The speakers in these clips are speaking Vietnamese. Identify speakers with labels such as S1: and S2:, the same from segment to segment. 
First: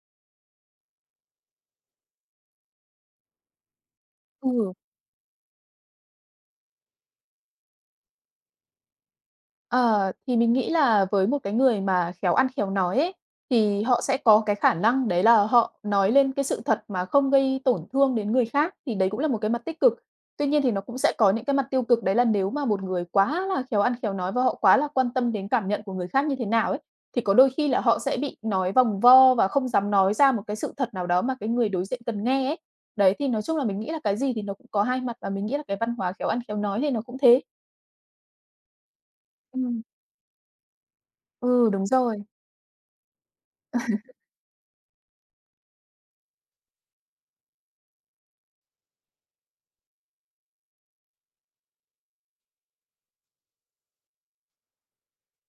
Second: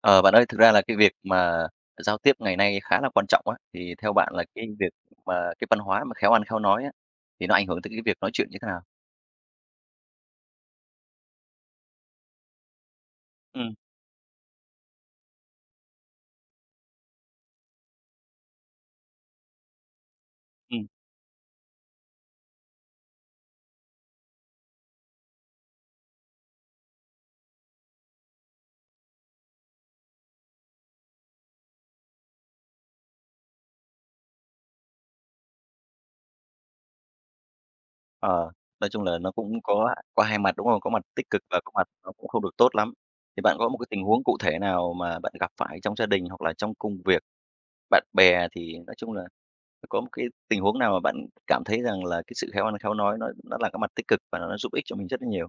S1: Ờ, bạn ơi, thực ra là cái việc mà giao tiếp ngày nay khá là quan trọng á, thì theo bạn là cái
S2: Ừ,
S1: việc mà cái văn hóa mà khéo ăn khéo nói á, thì nó ảnh hưởng tới cái việc nói chuyện như thế nào?
S2: ờ, thì mình nghĩ là với một cái người mà khéo ăn khéo nói ấy,
S1: ừ
S2: thì họ sẽ có cái khả năng đấy là họ nói lên cái sự thật mà không gây tổn thương đến người khác, thì đấy cũng là một cái mặt tích cực. Tuy nhiên thì
S1: ừ
S2: nó cũng sẽ có những cái mặt tiêu cực, đấy là nếu mà một người quá là khéo ăn khéo nói và họ quá là quan tâm đến cảm nhận của người khác như thế nào ấy, thì có đôi khi là họ sẽ bị nói vòng vo và không dám nói ra một cái sự thật nào đó mà cái người đối diện cần nghe ấy. Đấy, thì nói chung là mình nghĩ là cái gì thì nó cũng có hai mặt và mình nghĩ là cái văn hóa khéo ăn khéo nói thì nó cũng thế.
S1: ờ, nói chung là nó cũng
S2: Ừm.
S1: có hai mặt, đúng không? Có mặt tích cực và có
S2: Ừ, đúng
S1: mặt nó
S2: rồi.
S1: cũng không được tốt lắm. Thì bạn có một cái tình huống cụ thể nào mà bạn gặp phải trong gia đình hoặc là trong công việc, bạn bè thì nói chung là có một cái tình huống nào mà bạn cảm thấy rằng là cái sự khéo ăn khéo nói nó là cái mặt tích cực và nó giúp ích cho mình rất là nhiều?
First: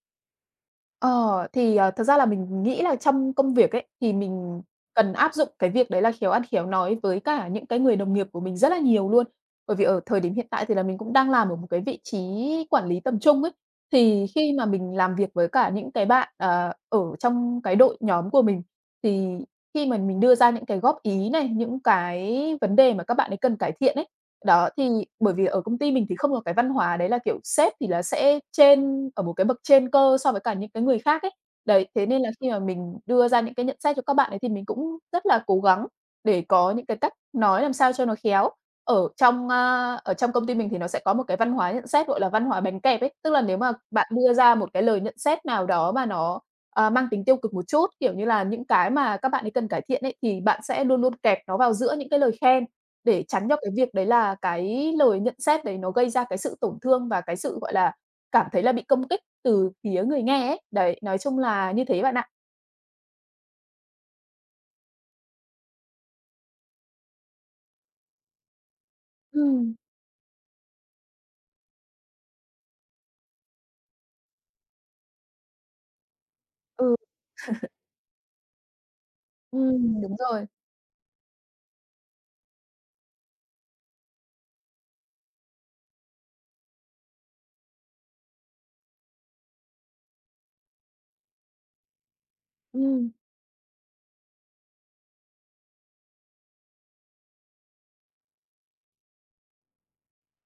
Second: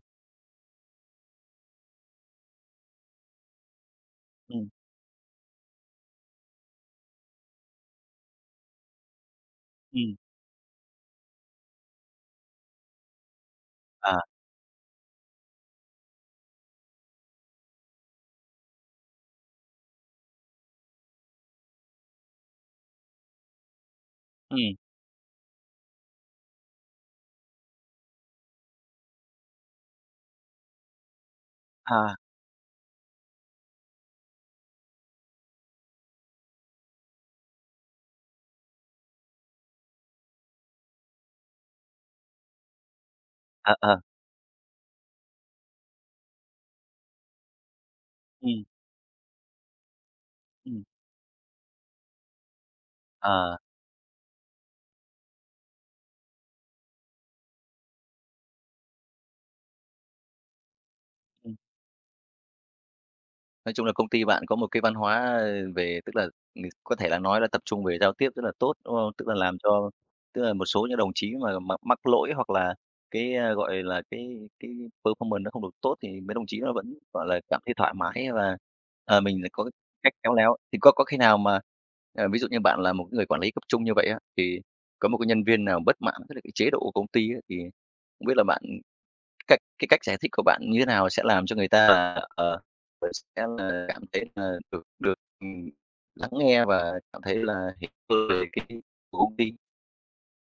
S2: Ờ, thật ra là mình nghĩ là trong công việc ấy, thì mình
S1: Ừ,
S2: cần áp dụng cái việc đấy là khéo ăn khéo nói với cả những cái người đồng nghiệp của mình rất là nhiều luôn. Bởi vì
S1: ừ,
S2: ở thời điểm hiện tại thì là mình cũng đang làm ở một cái vị trí quản lý tầm trung ấy,
S1: à,
S2: thì khi mà mình làm việc với cả những cái bạn, ở trong cái đội nhóm của mình, thì khi mà mình đưa ra những cái góp ý này, những cái vấn đề mà các bạn ấy cần cải thiện ấy, đó,
S1: ừm,
S2: thì bởi vì ở công ty mình thì không có cái văn hóa đấy là, kiểu, sếp thì là sẽ trên ở một cái bậc trên cơ so với cả những cái người khác ấy. Đấy, thế
S1: à,
S2: nên là khi mà mình đưa ra những cái nhận xét cho các bạn ấy thì mình cũng rất là cố gắng để có những cái cách nói làm sao cho nó khéo. Ở trong công ty mình thì nó sẽ có một cái văn hóa nhận xét, gọi là, văn hóa bánh kẹp ấy, tức là nếu mà
S1: ờ, ờ.
S2: bạn đưa ra một cái lời nhận xét nào đó mà nó, mang tính tiêu cực một chút, kiểu như là, những cái mà các bạn ấy cần cải thiện ấy, thì bạn
S1: Ừm,
S2: sẽ luôn luôn kẹp nó vào giữa những cái lời khen. Để tránh cho
S1: ờ,
S2: cái việc đấy là cái lời nhận xét đấy nó gây ra cái sự tổn thương và cái sự, gọi là, cảm thấy là bị công kích từ phía người nghe ấy. Đấy, nói chung
S1: ừ.
S2: là như thế bạn ạ.
S1: Nói chung là công ty bạn có một cái văn hóa về tức là, có thể là nói là tập trung về giao tiếp rất là tốt, đúng không? Tức là làm
S2: Ừm.
S1: cho tức là một số những đồng chí mà mắc lỗi hoặc là cái, gọi là, cái performance nó không được tốt thì mấy đồng chí nó
S2: Ừ,
S1: vẫn, gọi là, cảm thấy thoải mái và, mình lại có cái cách
S2: đúng
S1: khéo
S2: rồi.
S1: léo. Thì có khi nào mà, ví dụ như bạn là một người quản lý cấp trung như vậy á, thì có một cái nhân viên nào bất mãn với lại cái chế độ của công ty á, thì không biết là bạn cái cách giải thích của bạn như thế nào sẽ làm cho người ta ờ mình
S2: Ừm.
S1: sẽ là cảm thấy là được được, ừm, lắng nghe và cảm thấy là hiểu về cái của công ty.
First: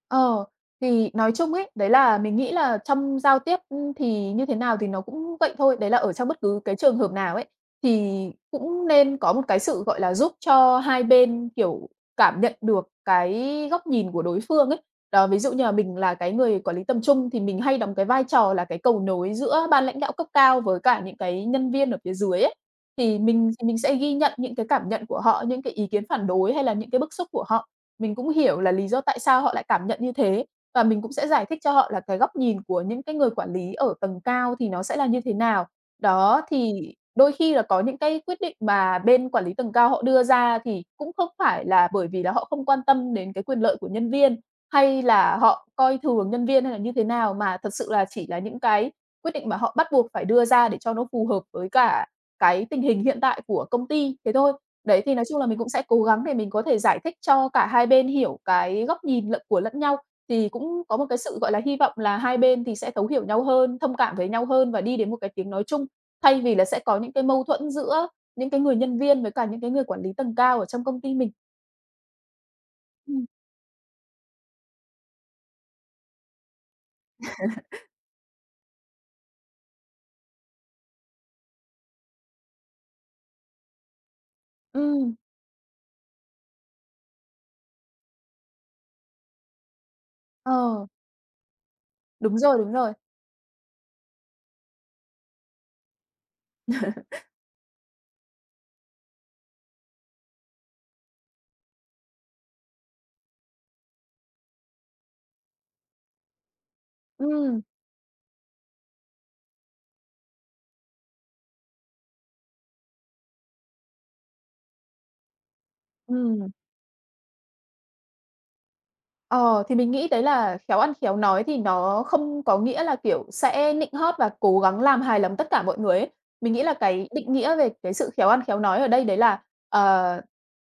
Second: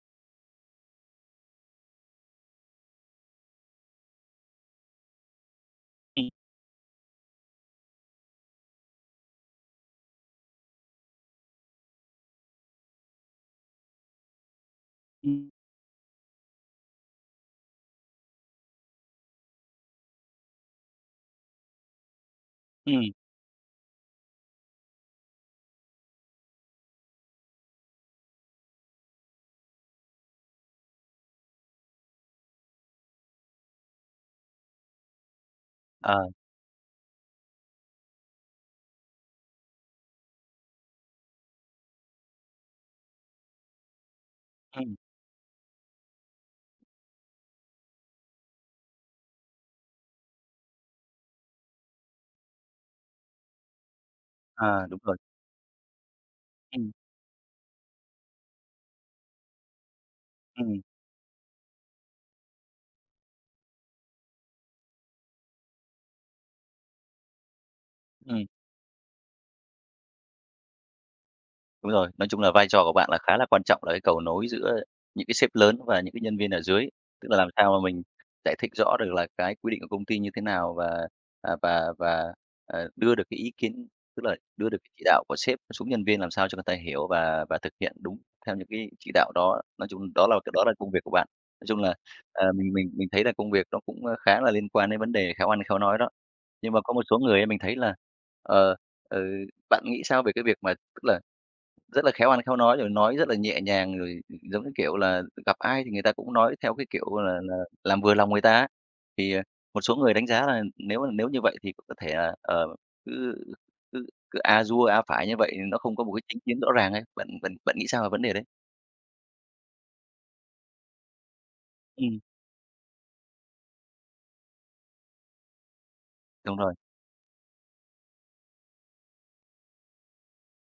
S2: Ờ, thì nói chung ấy, đấy là mình nghĩ là trong giao tiếp, thì như thế nào thì nó cũng vậy thôi. Đấy là ở trong
S1: Ừm,
S2: bất cứ cái trường hợp nào ấy, thì cũng nên có một cái sự, gọi là, giúp cho hai bên, kiểu, cảm nhận được cái góc nhìn của đối phương ấy. Đó, ví
S1: ừm,
S2: dụ như là mình là cái người quản lý tầm trung thì mình hay đóng cái vai trò là cái cầu nối giữa ban lãnh đạo cấp cao với cả những cái nhân viên ở phía dưới ấy.
S1: ừm,
S2: Thì mình sẽ ghi nhận những cái cảm nhận của họ, những cái ý kiến phản đối hay là những cái bức xúc của họ. Mình cũng hiểu là lý do tại sao họ lại cảm nhận như thế, và mình cũng sẽ giải thích cho họ là cái góc nhìn của những cái người quản lý ở tầng cao thì nó sẽ là như thế nào.
S1: ờ,
S2: Đó, thì đôi khi là có những cái quyết định mà bên quản lý tầng cao họ đưa ra thì cũng không phải là bởi vì là họ không quan tâm đến cái quyền lợi của nhân viên,
S1: ừm,
S2: hay là họ coi thường nhân viên hay là như thế nào, mà thật sự là chỉ là những cái quyết định mà họ bắt buộc phải đưa ra để cho nó phù hợp với cả cái tình hình hiện tại của công ty thế thôi.
S1: ờ, đúng
S2: Đấy, thì
S1: rồi.
S2: nói chung là mình cũng sẽ cố gắng để mình có thể
S1: Ừm,
S2: giải thích cho cả hai bên hiểu cái góc nhìn lẫn của lẫn nhau, thì
S1: ừm,
S2: cũng có một cái sự, gọi là, hy vọng là hai bên thì sẽ thấu hiểu nhau hơn, thông cảm với nhau hơn và đi đến một cái tiếng nói chung, thay vì là sẽ có những cái mâu thuẫn giữa
S1: ừm.
S2: những cái người nhân viên với cả những cái người quản lý tầng cao ở trong công ty mình.
S1: Đúng rồi, nói chung là vai trò của bạn là
S2: Ừm.
S1: khá là quan trọng là cái cầu nối giữa những cái sếp lớn và những cái nhân viên ở dưới. Tức là làm sao mà mình giải thích rõ được là cái quy định của công ty như thế nào và, à, và và, ờ, đưa được cái ý kiến, tức là đưa được cái chỉ
S2: Ừm.
S1: đạo của sếp xuống nhân viên làm sao cho người ta hiểu và thực hiện đúng theo những cái chỉ đạo đó. Nói chung đó là
S2: Ờ,
S1: công việc của bạn. Nói chung là,
S2: đúng rồi,
S1: mình
S2: đúng
S1: mình
S2: rồi.
S1: mình thấy là công việc nó cũng, khá là liên quan đến vấn đề khéo ăn khéo nói đó. Nhưng mà có một số người ấy mình thấy là, ờ, bạn nghĩ sao về cái việc mà tức là rất là khéo ăn khéo nói, rồi nói rất là nhẹ nhàng, rồi, giống như kiểu là, gặp ai thì người ta cũng nói theo cái kiểu là
S2: Ừm.
S1: làm vừa lòng người ta á. Thì, một số người đánh giá là nếu như vậy thì cũng có thể là, cứ cứ cứ a dua a phải như vậy nó không có một cái chính
S2: Ừm.
S1: kiến rõ ràng ấy. Bạn bạn bạn nghĩ sao về vấn đề đấy?
S2: Ờ, thì mình nghĩ đấy là khéo ăn khéo nói thì nó
S1: Ừm,
S2: không có nghĩa là, kiểu, sẽ nịnh hót và cố gắng làm hài lòng tất cả mọi người ấy. Mình
S1: đúng
S2: nghĩ
S1: rồi,
S2: là cái định nghĩa về cái sự khéo ăn khéo nói ở đây đấy là, ờ,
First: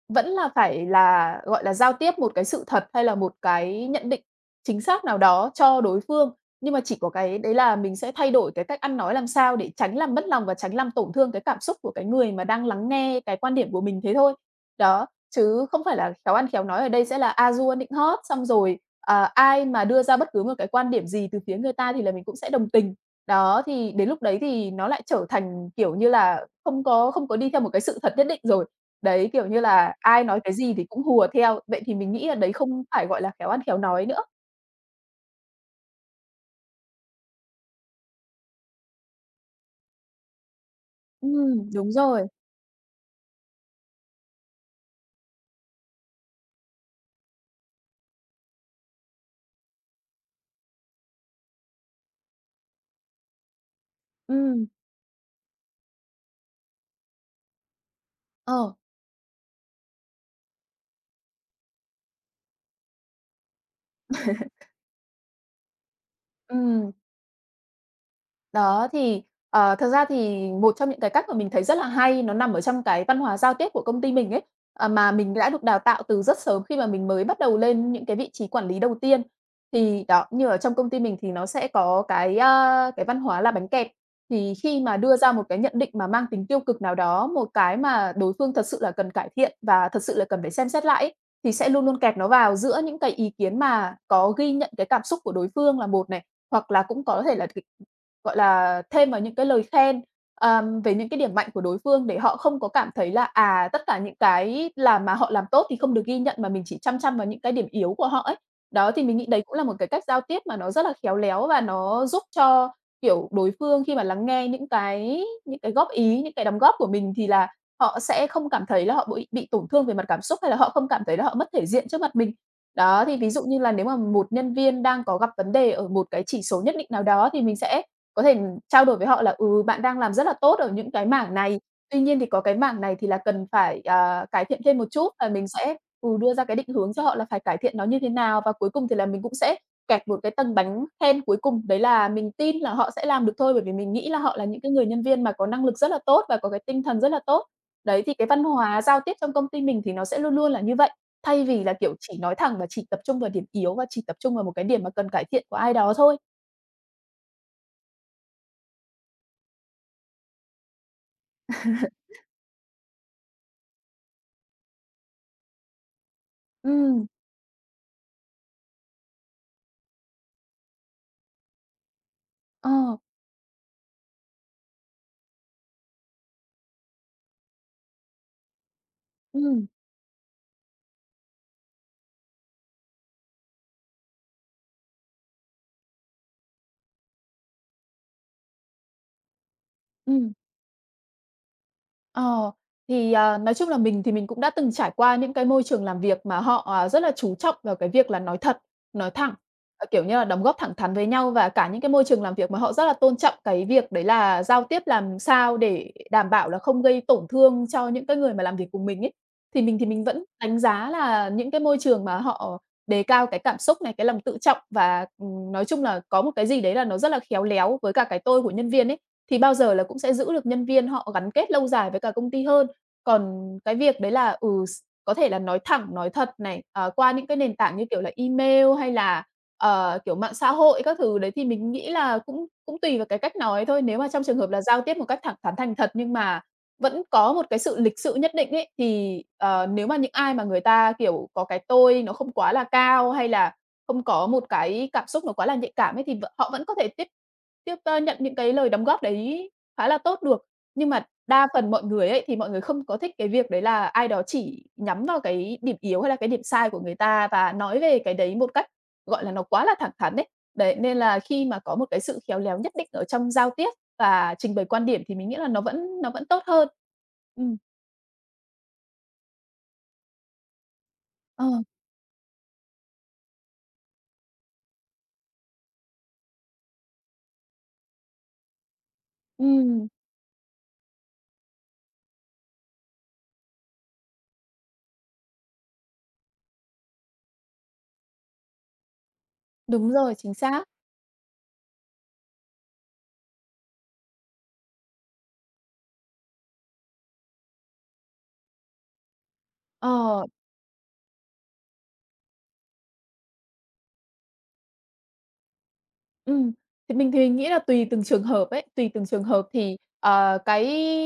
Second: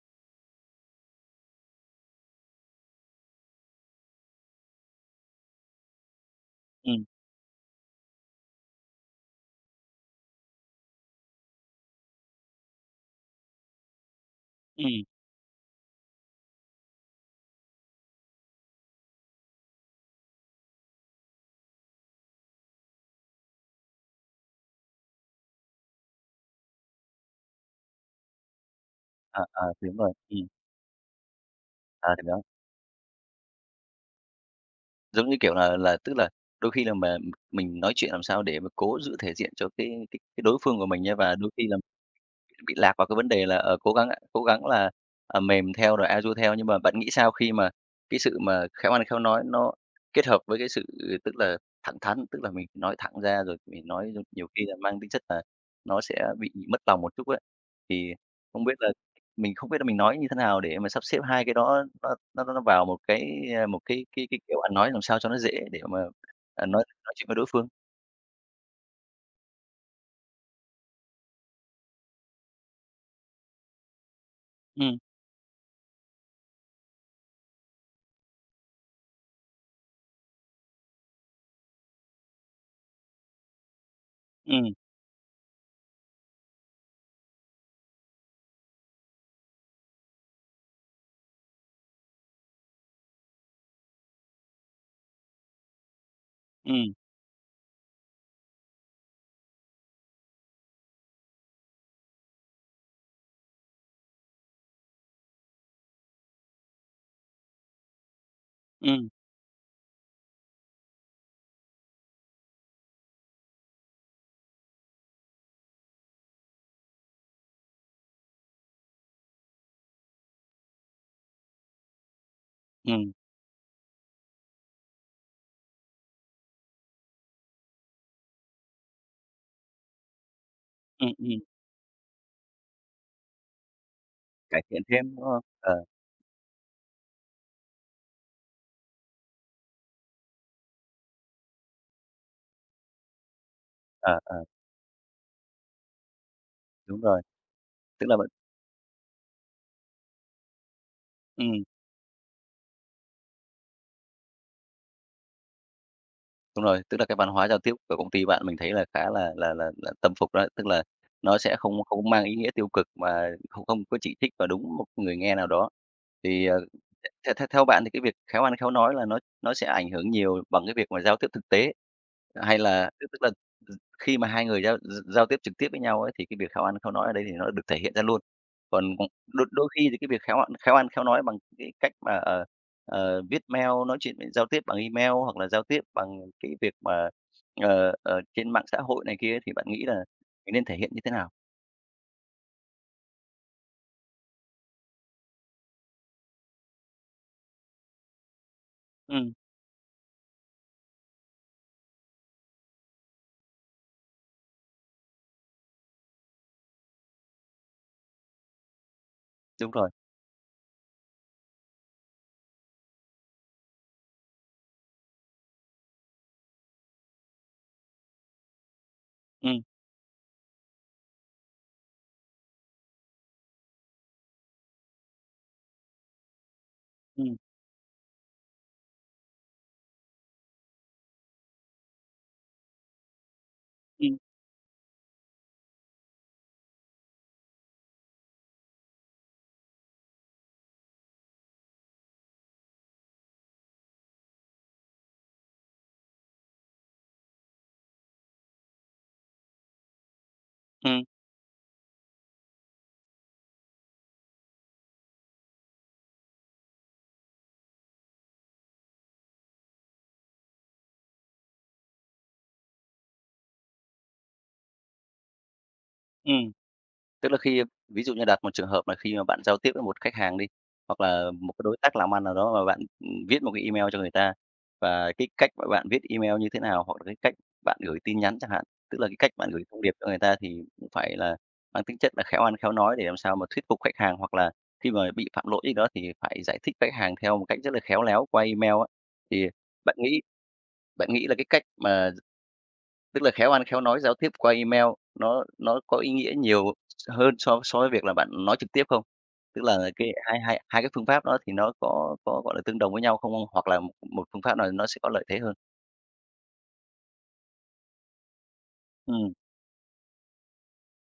S2: vẫn là phải là, gọi là, giao tiếp một cái sự thật hay là một cái nhận định chính xác nào đó cho đối phương. Nhưng mà chỉ
S1: ừm,
S2: có cái đấy là mình sẽ thay đổi cái cách ăn nói làm sao để tránh làm mất lòng và tránh làm tổn thương cái cảm xúc của cái người mà đang lắng nghe cái quan điểm của mình thế thôi.
S1: ừm,
S2: Đó. Chứ không phải là khéo ăn khéo nói ở đây sẽ là a dua nịnh hót, xong rồi, ai mà đưa ra bất cứ một cái quan điểm gì từ phía người ta thì là mình cũng sẽ đồng tình. Đó, thì đến lúc đấy thì nó lại trở thành, kiểu như là, không có đi theo một cái sự thật nhất định rồi. Đấy,
S1: ờ,
S2: kiểu như
S1: ờ, thì
S2: là,
S1: đúng rồi,
S2: ai nói cái gì thì cũng hùa theo, vậy thì mình
S1: ờ, thì
S2: nghĩ là
S1: đó.
S2: đấy không phải gọi là khéo ăn khéo nói nữa.
S1: Giống như kiểu là tức là đôi khi là mà mình nói chuyện làm sao để mà cố giữ thể diện cho cái đối phương của mình nhé và đôi khi là
S2: Đúng rồi.
S1: bị lạc vào cái vấn đề là, cố gắng là, mềm theo rồi a theo. Nhưng mà bạn nghĩ sao khi mà cái sự mà khéo ăn khéo nói nó kết hợp với cái sự tức là thẳng thắn, tức là mình nói thẳng ra rồi mình nói nhiều khi
S2: ừ
S1: là mang tính chất là nó sẽ bị mất lòng một chút ấy. Thì không biết
S2: ờ.
S1: là không biết là mình nói như thế nào để mà sắp xếp hai cái đó nó vào một cái kiểu ăn nói làm sao cho nó dễ để mà,
S2: Ừm.
S1: nói chuyện với đối phương?
S2: Đó, thì, thật ra thì một trong những cái cách mà mình thấy rất là hay nó nằm ở trong cái văn hóa giao tiếp của công ty mình ấy,
S1: Ừm,
S2: mà mình đã được đào tạo từ rất sớm khi mà mình mới bắt đầu lên những cái vị trí quản lý đầu tiên. Thì đó, như ở trong công ty mình thì nó sẽ có cái văn hóa là bánh kẹp, thì
S1: ừm,
S2: khi mà đưa ra một cái nhận định mà mang tính tiêu cực nào đó, một cái mà đối phương thật sự là cần cải thiện và thật sự là cần phải xem xét lại ấy, thì sẽ luôn luôn kẹp nó vào giữa những cái ý kiến mà có ghi nhận cái cảm xúc của đối phương là một này, hoặc là
S1: ừm,
S2: cũng có thể là gọi là, thêm vào những cái lời khen, về những cái điểm mạnh của đối phương để họ không có cảm thấy là, tất cả những cái làm mà họ làm tốt thì không được ghi nhận mà mình chỉ chăm chăm vào những cái điểm yếu của họ ấy. Đó, thì
S1: ừm,
S2: mình nghĩ đấy cũng là một cái cách giao tiếp mà nó rất là khéo léo và nó giúp cho, kiểu, đối phương khi mà lắng nghe những cái góp ý, những cái đóng góp của mình thì là họ sẽ không cảm thấy là họ bị tổn thương về mặt cảm xúc, hay là họ không cảm thấy là họ mất thể diện trước mặt mình. Đó,
S1: ừm,
S2: thì ví dụ như là nếu mà một nhân viên đang có gặp vấn đề ở một cái chỉ số nhất định nào đó thì mình sẽ có thể trao đổi với họ là "Ừ, bạn đang làm rất là tốt ở những cái
S1: ừm,
S2: mảng
S1: ừm,
S2: này, tuy nhiên thì có cái mảng này thì là cần phải, cải thiện
S1: cải
S2: thêm
S1: thiện
S2: một chút."
S1: thêm, đúng
S2: Và
S1: không?
S2: mình sẽ,
S1: Ờ.
S2: đưa ra cái định hướng cho họ là phải cải thiện nó như thế nào, và cuối cùng thì là mình cũng sẽ kẹt một cái tầng bánh then cuối cùng, đấy là mình tin là họ sẽ làm được thôi, bởi vì mình nghĩ
S1: Ờ,
S2: là họ
S1: ờ,
S2: là những cái người nhân viên mà có năng lực rất là tốt và có cái tinh
S1: đúng
S2: thần rất
S1: rồi,
S2: là tốt. Đấy,
S1: tức
S2: thì
S1: là
S2: cái
S1: bạn
S2: văn hóa giao tiếp trong công ty mình thì nó sẽ luôn luôn là như vậy, thay
S1: ừm,
S2: vì là, kiểu, chỉ nói thẳng và chỉ tập trung vào điểm yếu và chỉ tập trung vào một cái điểm mà cần cải thiện của ai đó thôi.
S1: đúng rồi, tức là cái văn hóa giao tiếp của công ty bạn mình thấy là khá là tâm phục đó, tức là nó sẽ không không mang ý nghĩa tiêu cực mà không không có chỉ trích vào đúng một người nghe nào đó. Thì,
S2: Ừm,
S1: theo theo theo bạn thì cái việc khéo ăn khéo nói là nó sẽ ảnh hưởng nhiều bằng cái việc mà giao tiếp thực tế, hay là
S2: ờ,
S1: tức tức là khi mà hai người giao tiếp trực tiếp với nhau ấy, thì cái việc khéo ăn khéo nói ở đây thì nó được thể hiện ra luôn, còn Đôi
S2: ừm,
S1: đôi khi thì cái việc khéo ăn khéo nói bằng cái cách mà, viết mail, nói chuyện với giao tiếp bằng email hoặc là giao tiếp bằng cái việc mà, trên mạng xã hội này kia thì bạn nghĩ là
S2: ừm.
S1: mình nên thể hiện như thế nào?
S2: Ờ, nói chung là mình thì mình cũng đã từng trải qua những cái môi trường làm việc mà họ, rất là chú trọng vào cái việc là nói thật, nói
S1: Ừm,
S2: thẳng, kiểu như là đóng góp thẳng thắn với nhau, và cả những cái môi trường làm việc mà họ rất là tôn trọng cái việc đấy là giao tiếp làm sao để đảm bảo là không gây tổn thương cho những cái người mà làm việc cùng mình ấy. Thì
S1: đúng
S2: mình thì
S1: rồi.
S2: mình vẫn đánh giá là những cái môi trường mà họ đề cao cái cảm xúc này, cái lòng tự trọng, và nói chung là có một cái gì đấy là nó rất là khéo léo với cả cái tôi của nhân viên ấy, thì bao
S1: Ừm,
S2: giờ là cũng sẽ giữ được nhân viên họ gắn kết lâu dài với cả công ty hơn. Còn cái việc đấy là, ừ, s có thể là nói thẳng, nói thật này, qua những
S1: ừm,
S2: cái nền tảng như kiểu là email hay là, mạng xã hội các thứ đấy, thì mình nghĩ là cũng cũng tùy vào cái cách nói thôi. Nếu mà
S1: ừm,
S2: trong trường hợp là giao tiếp một cách thẳng thắn, thành thật nhưng mà vẫn có một cái sự lịch sự nhất định ấy, thì, nếu mà những ai mà người ta, kiểu, có cái tôi nó không quá là cao, hay là không có một cái cảm xúc nó quá là nhạy cảm ấy, thì họ vẫn có thể tiếp tiếp, ơ, nhận những cái lời đóng góp đấy khá là tốt được. Nhưng
S1: ừm,
S2: mà đa phần mọi người ấy, thì mọi người không có thích cái việc đấy là ai đó chỉ nhắm vào cái điểm yếu hay là cái điểm sai của người ta và nói về cái đấy một cách, gọi là, nó quá là thẳng thắn ấy. Đấy, nên là khi mà có một cái sự khéo léo nhất định ở trong giao tiếp và trình bày quan điểm, thì mình nghĩ là nó vẫn tốt
S1: ừm.
S2: hơn.
S1: Tức là
S2: Ừm,
S1: khi ví dụ như đặt một trường hợp là khi mà bạn giao tiếp với một khách hàng đi, hoặc là
S2: ờ,
S1: một cái đối tác làm ăn nào đó mà bạn, viết một cái email cho người ta, và cái cách mà bạn viết email như thế nào, hoặc là cái cách bạn gửi tin nhắn chẳng hạn, tức là cái cách bạn gửi thông
S2: ừm,
S1: điệp cho người ta thì cũng phải là mang tính chất là khéo ăn khéo nói để làm sao mà thuyết phục khách hàng, hoặc là khi mà bị phạm lỗi gì đó thì phải giải thích khách hàng theo một cách rất là khéo léo qua email á. Thì
S2: đúng
S1: bạn
S2: rồi,
S1: nghĩ
S2: chính xác.
S1: bạn nghĩ là cái cách mà tức là khéo ăn khéo nói giao tiếp qua email nó có ý nghĩa nhiều hơn so so với việc là bạn nói trực tiếp không? Tức là cái
S2: Ờ.
S1: hai hai hai cái phương pháp đó thì nó có, gọi là, tương đồng với nhau không? Hoặc là một một phương pháp nào nó sẽ có lợi thế hơn?
S2: Ừm, thì mình nghĩ là tùy từng trường hợp ấy. Tùy từng trường
S1: Ừm,
S2: hợp thì, cái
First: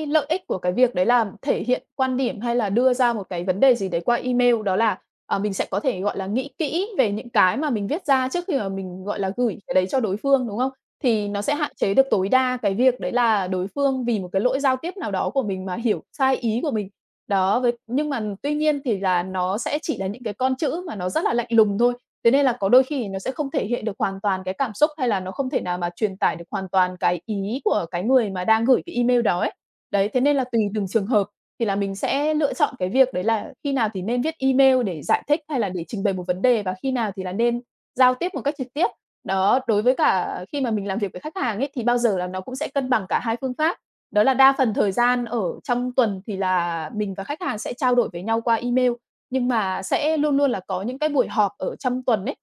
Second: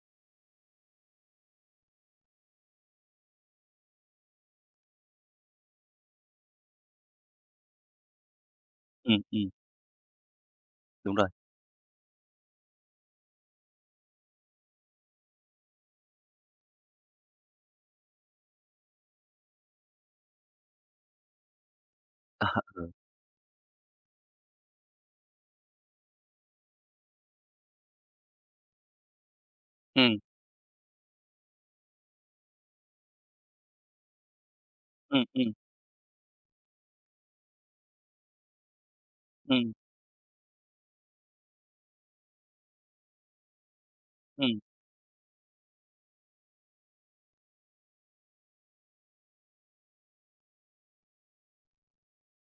S2: lợi ích của cái việc đấy là thể hiện quan điểm hay là đưa ra một cái vấn đề gì đấy qua email, đó là, mình sẽ có thể, gọi là, nghĩ kỹ về những cái mà mình viết ra trước khi mà mình, gọi
S1: ừm,
S2: là,
S1: ừm,
S2: gửi cái đấy cho đối phương, đúng không?
S1: đúng rồi.
S2: Thì nó sẽ hạn chế được tối đa cái việc đấy là đối phương vì một cái lỗi giao tiếp nào đó của mình mà hiểu sai ý của mình. Đó, với nhưng mà tuy nhiên thì là nó sẽ chỉ là những cái con chữ mà nó rất là lạnh lùng thôi. Thế nên là
S1: Ờ,
S2: có đôi
S1: ừ.
S2: khi nó sẽ không thể hiện được hoàn toàn cái cảm xúc, hay là nó không thể nào mà truyền tải được hoàn toàn cái ý của cái người mà đang gửi cái email đó ấy. Đấy,
S1: Ừm,
S2: thế nên là tùy từng trường hợp thì là mình sẽ lựa chọn cái việc đấy là khi nào thì nên viết email để giải
S1: ừm,
S2: thích
S1: ừm,
S2: hay là để trình bày một vấn đề, và khi nào thì là nên giao tiếp một cách trực tiếp. Đó, đối với cả khi mà mình làm việc với khách hàng ấy, thì bao giờ là nó cũng sẽ cân bằng cả hai phương pháp. Đó là đa phần thời gian ở trong tuần thì là mình và khách hàng sẽ trao đổi với nhau qua email, nhưng mà sẽ luôn luôn là có những cái buổi họp ở trong tuần ấy,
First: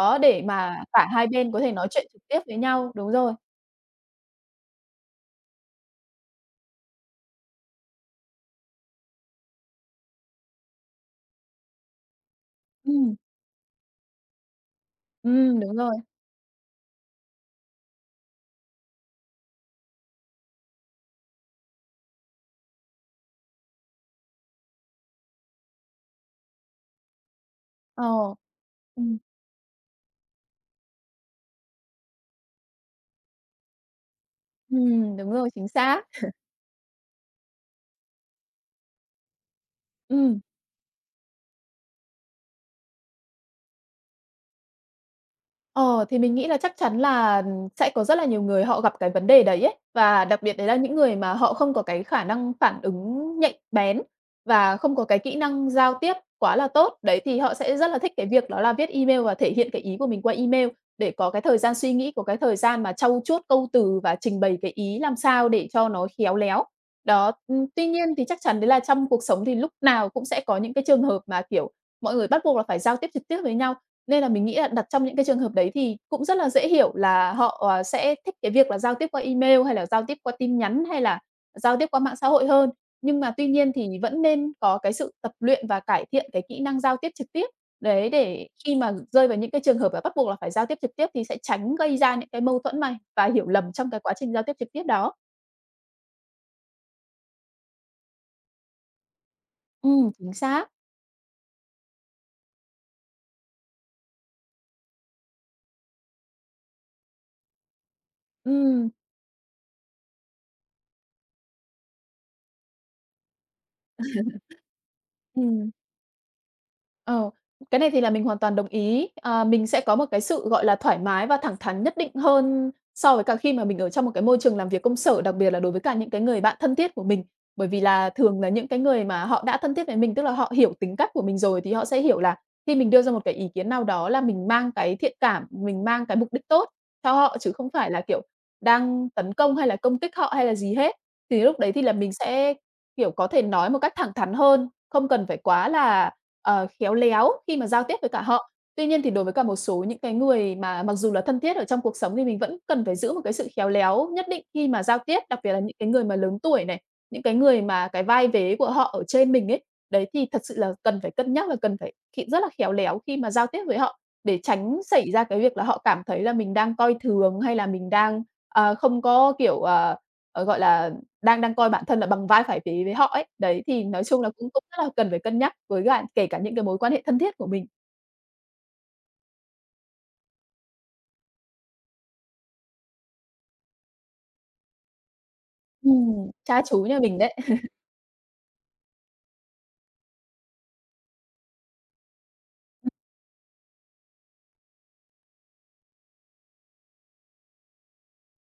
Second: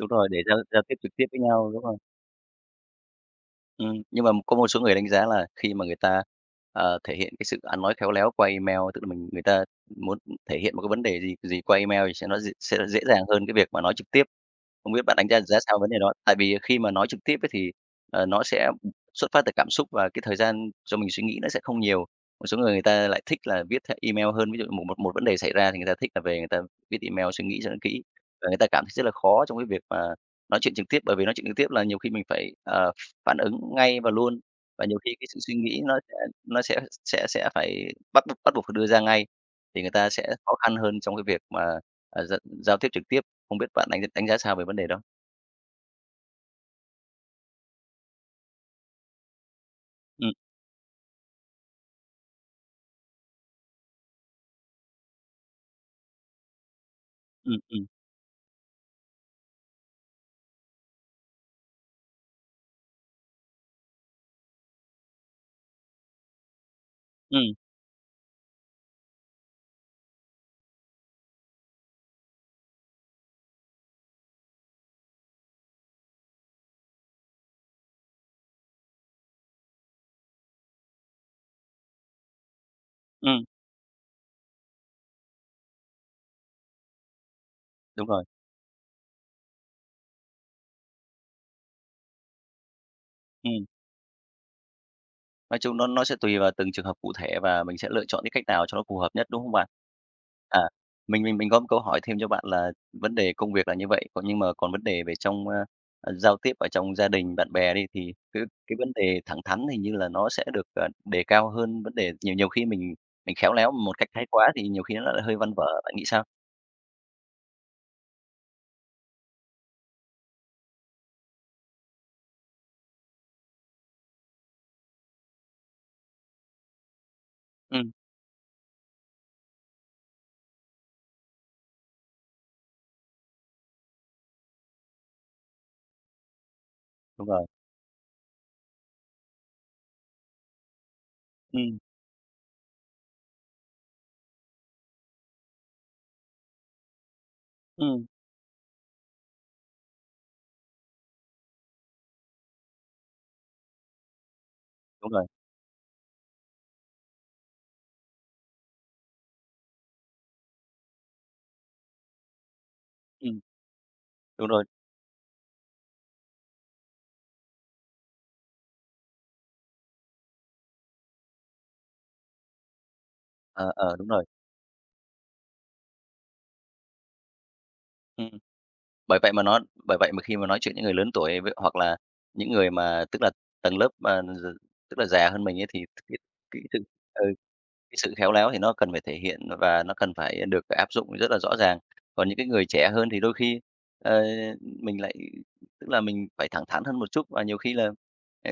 S1: đúng rồi, để
S2: để
S1: giao
S2: mà
S1: giao tiếp
S2: cả
S1: trực tiếp
S2: hai
S1: với
S2: bên có
S1: nhau,
S2: thể
S1: đúng
S2: nói
S1: rồi.
S2: chuyện trực tiếp với nhau. Đúng rồi.
S1: Nhưng mà có một số người đánh giá là khi mà người ta, thể hiện cái sự ăn nói khéo léo qua email, tức là người ta muốn thể hiện một cái vấn đề gì gì qua email thì sẽ nó d sẽ dễ
S2: Ừm,
S1: dàng hơn cái việc mà nói trực tiếp. Không biết bạn đánh giá giá
S2: đúng
S1: sao vấn
S2: rồi.
S1: đề đó? Tại vì khi mà nói trực tiếp ấy thì, nó sẽ xuất phát từ cảm xúc và cái thời gian cho mình suy nghĩ nó sẽ không nhiều. Một số người người ta lại thích là viết theo email hơn, ví dụ một một một vấn đề xảy ra thì người ta thích là về người ta viết email suy nghĩ cho nó kỹ,
S2: Ờ,
S1: và người ta cảm thấy rất là
S2: ừm,
S1: khó trong cái việc mà nói chuyện trực tiếp, bởi vì nói chuyện trực tiếp là nhiều khi mình phải, phản ứng ngay và luôn. Và nhiều khi cái
S2: đúng
S1: sự
S2: rồi,
S1: suy
S2: chính
S1: nghĩ nó
S2: xác.
S1: sẽ nó sẽ sẽ sẽ phải bắt buộc phải đưa ra ngay, thì người ta sẽ
S2: Ừm.
S1: khó khăn hơn trong cái việc mà, giao giao tiếp trực tiếp. Không biết bạn đánh đánh giá sao về vấn đề đó?
S2: Ờ, thì mình nghĩ là chắc chắn là, sẽ có rất là nhiều người họ gặp cái vấn đề đấy ấy, và
S1: Ừm,
S2: đặc biệt đấy là những người mà họ không có cái khả năng phản ứng nhạy bén và không có cái kỹ năng giao tiếp quá là tốt. Đấy, thì họ
S1: ừm,
S2: sẽ
S1: ừm,
S2: rất là thích cái việc đó là viết email và thể hiện cái ý của mình qua email, để có cái thời gian suy nghĩ, có cái thời gian mà trau chuốt câu từ và trình bày cái ý làm sao để cho nó khéo léo. Đó,
S1: ừm,
S2: tuy nhiên thì chắc chắn đấy là trong cuộc sống thì lúc nào cũng sẽ có những cái trường hợp mà, kiểu, mọi người bắt buộc là phải giao tiếp trực tiếp với nhau. Nên là mình nghĩ là đặt trong những cái trường hợp đấy thì cũng rất là dễ hiểu là họ, sẽ thích cái việc là giao tiếp qua email hay là giao tiếp qua tin nhắn hay là giao tiếp qua mạng xã hội hơn. Nhưng mà
S1: ừm,
S2: tuy nhiên thì vẫn nên có cái sự tập luyện và cải thiện cái kỹ năng giao tiếp trực tiếp,
S1: đúng
S2: đấy,
S1: rồi,
S2: để khi mà rơi vào những cái trường hợp là bắt buộc là phải giao tiếp trực tiếp thì sẽ tránh gây ra những cái mâu thuẫn này và hiểu
S1: ừm.
S2: lầm trong cái quá trình giao tiếp trực tiếp đó.
S1: Nói chung nó sẽ tùy vào từng trường hợp cụ thể và mình sẽ lựa chọn cái cách nào cho nó phù hợp nhất, đúng không bạn?
S2: Chính
S1: À,
S2: xác.
S1: mình có một câu hỏi thêm cho bạn là vấn đề công việc là như vậy, còn nhưng mà còn vấn đề về trong, giao tiếp ở trong gia đình, bạn bè đi, thì cái
S2: Ừm,
S1: vấn đề thẳng thắn hình như là nó sẽ được, đề cao hơn vấn đề nhiều nhiều khi mình khéo léo một cách thái quá thì nhiều khi nó lại hơi văn
S2: ừm.
S1: vở, bạn nghĩ sao?
S2: Ờ, cái này thì là mình hoàn toàn đồng ý. À, mình sẽ có một cái sự, gọi là, thoải mái và thẳng thắn nhất định hơn so với cả khi mà mình ở trong một cái môi trường làm việc công sở, đặc biệt là đối với cả những cái người bạn thân thiết của mình. Bởi vì
S1: Ừm,
S2: là thường là những cái người mà họ đã thân thiết với mình, tức là họ hiểu tính cách của mình rồi, thì họ sẽ hiểu là khi mình đưa ra một cái ý kiến nào đó là mình mang cái thiện cảm, mình mang cái mục đích tốt cho
S1: đúng
S2: họ,
S1: rồi,
S2: chứ không phải là, kiểu, đang tấn công hay là công kích họ hay là gì hết. Thì lúc đấy
S1: ừm,
S2: thì là mình sẽ, kiểu, có thể nói một cách thẳng thắn hơn, không cần phải quá là, khéo léo khi mà giao tiếp
S1: ừm,
S2: với cả họ. Tuy nhiên thì đối với cả một số những cái người mà mặc dù là thân thiết ở trong cuộc sống, thì mình vẫn cần phải giữ một cái sự khéo léo nhất định khi mà giao
S1: đúng
S2: tiếp,
S1: rồi,
S2: đặc biệt là những cái người mà lớn tuổi này, những cái người mà cái vai vế của họ ở trên mình ấy. Đấy, thì thật sự là cần phải cân nhắc và cần phải khi rất là khéo léo khi mà
S1: ừm,
S2: giao tiếp với họ, để
S1: đúng rồi,
S2: tránh xảy ra cái việc là họ cảm thấy là mình đang coi thường, hay là mình đang, không có, kiểu, gọi là đang đang coi bản thân là bằng vai phải vế với họ ấy. Đấy,
S1: ờ,
S2: thì
S1: ờ,
S2: nói
S1: đúng
S2: chung
S1: rồi,
S2: là cũng cũng rất là cần phải cân nhắc với cả kể cả những cái mối quan hệ thân thiết của mình.
S1: ừm. Bởi vậy mà nó Bởi vậy mà khi mà nói chuyện những người lớn tuổi với hoặc là những người mà tức là tầng lớp, mà d tức là già hơn mình ấy, thì cái
S2: Ừm.
S1: cái
S2: Cha chú
S1: sự
S2: nhà mình
S1: ừ,
S2: đấy.
S1: cái sự khéo léo thì nó cần phải thể hiện và nó cần phải được áp dụng rất là rõ ràng. Còn những cái người trẻ hơn thì đôi khi, ờ, mình lại tức là mình phải thẳng thắn hơn một chút và ờ,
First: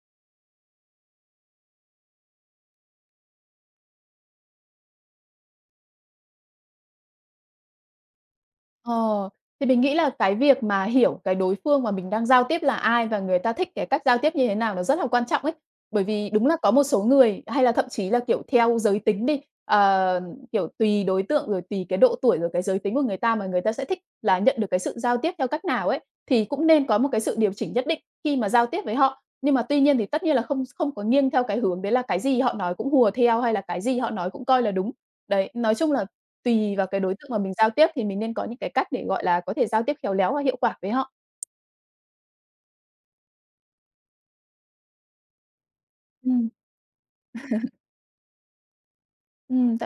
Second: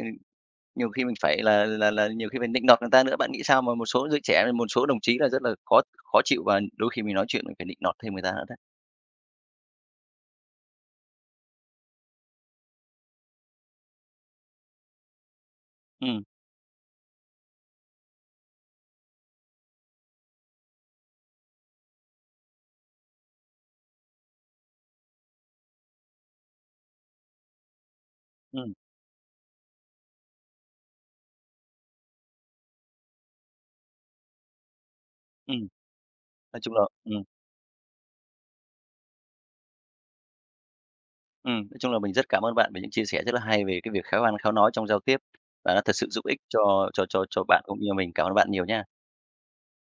S1: nhiều khi mình phải là nhiều khi phải định nọt người ta nữa. Bạn nghĩ sao mà một số giới trẻ, một số đồng chí là rất là khó khó chịu và đôi khi mình nói chuyện mình phải định nọt thêm người ta nữa đấy.
S2: Ờ, thì mình nghĩ là cái việc mà hiểu cái đối phương mà mình đang giao tiếp là ai và người ta thích cái cách giao tiếp như thế nào, nó rất là quan trọng ấy. Bởi
S1: Ừm,
S2: vì đúng là có một số người hay là thậm chí là, kiểu, theo giới tính đi, kiểu, tùy đối tượng, rồi tùy cái độ tuổi, rồi cái giới tính của người ta mà người ta sẽ thích là nhận được cái sự giao tiếp theo cách nào ấy, thì cũng nên có một cái sự điều chỉnh nhất định khi mà giao
S1: ừm,
S2: tiếp với họ. Nhưng mà tuy nhiên thì tất nhiên là không không có nghiêng theo cái hướng đấy là cái gì họ nói cũng hùa theo, hay là cái gì họ nói cũng coi là đúng. Đấy,
S1: ừm.
S2: nói chung là
S1: Nói chung
S2: tùy
S1: là
S2: vào cái đối
S1: ừm,
S2: tượng mà mình giao tiếp thì mình nên có những cái cách để, gọi là, có thể giao tiếp khéo léo và hiệu quả với họ.
S1: nói chung là mình rất cảm ơn bạn về những chia sẻ rất là hay về cái việc khéo ăn khéo nói trong giao tiếp, và nó thật sự giúp ích
S2: Ừm,
S1: cho bạn cũng như mình. Cảm ơn bạn nhiều nha.
S2: ừm.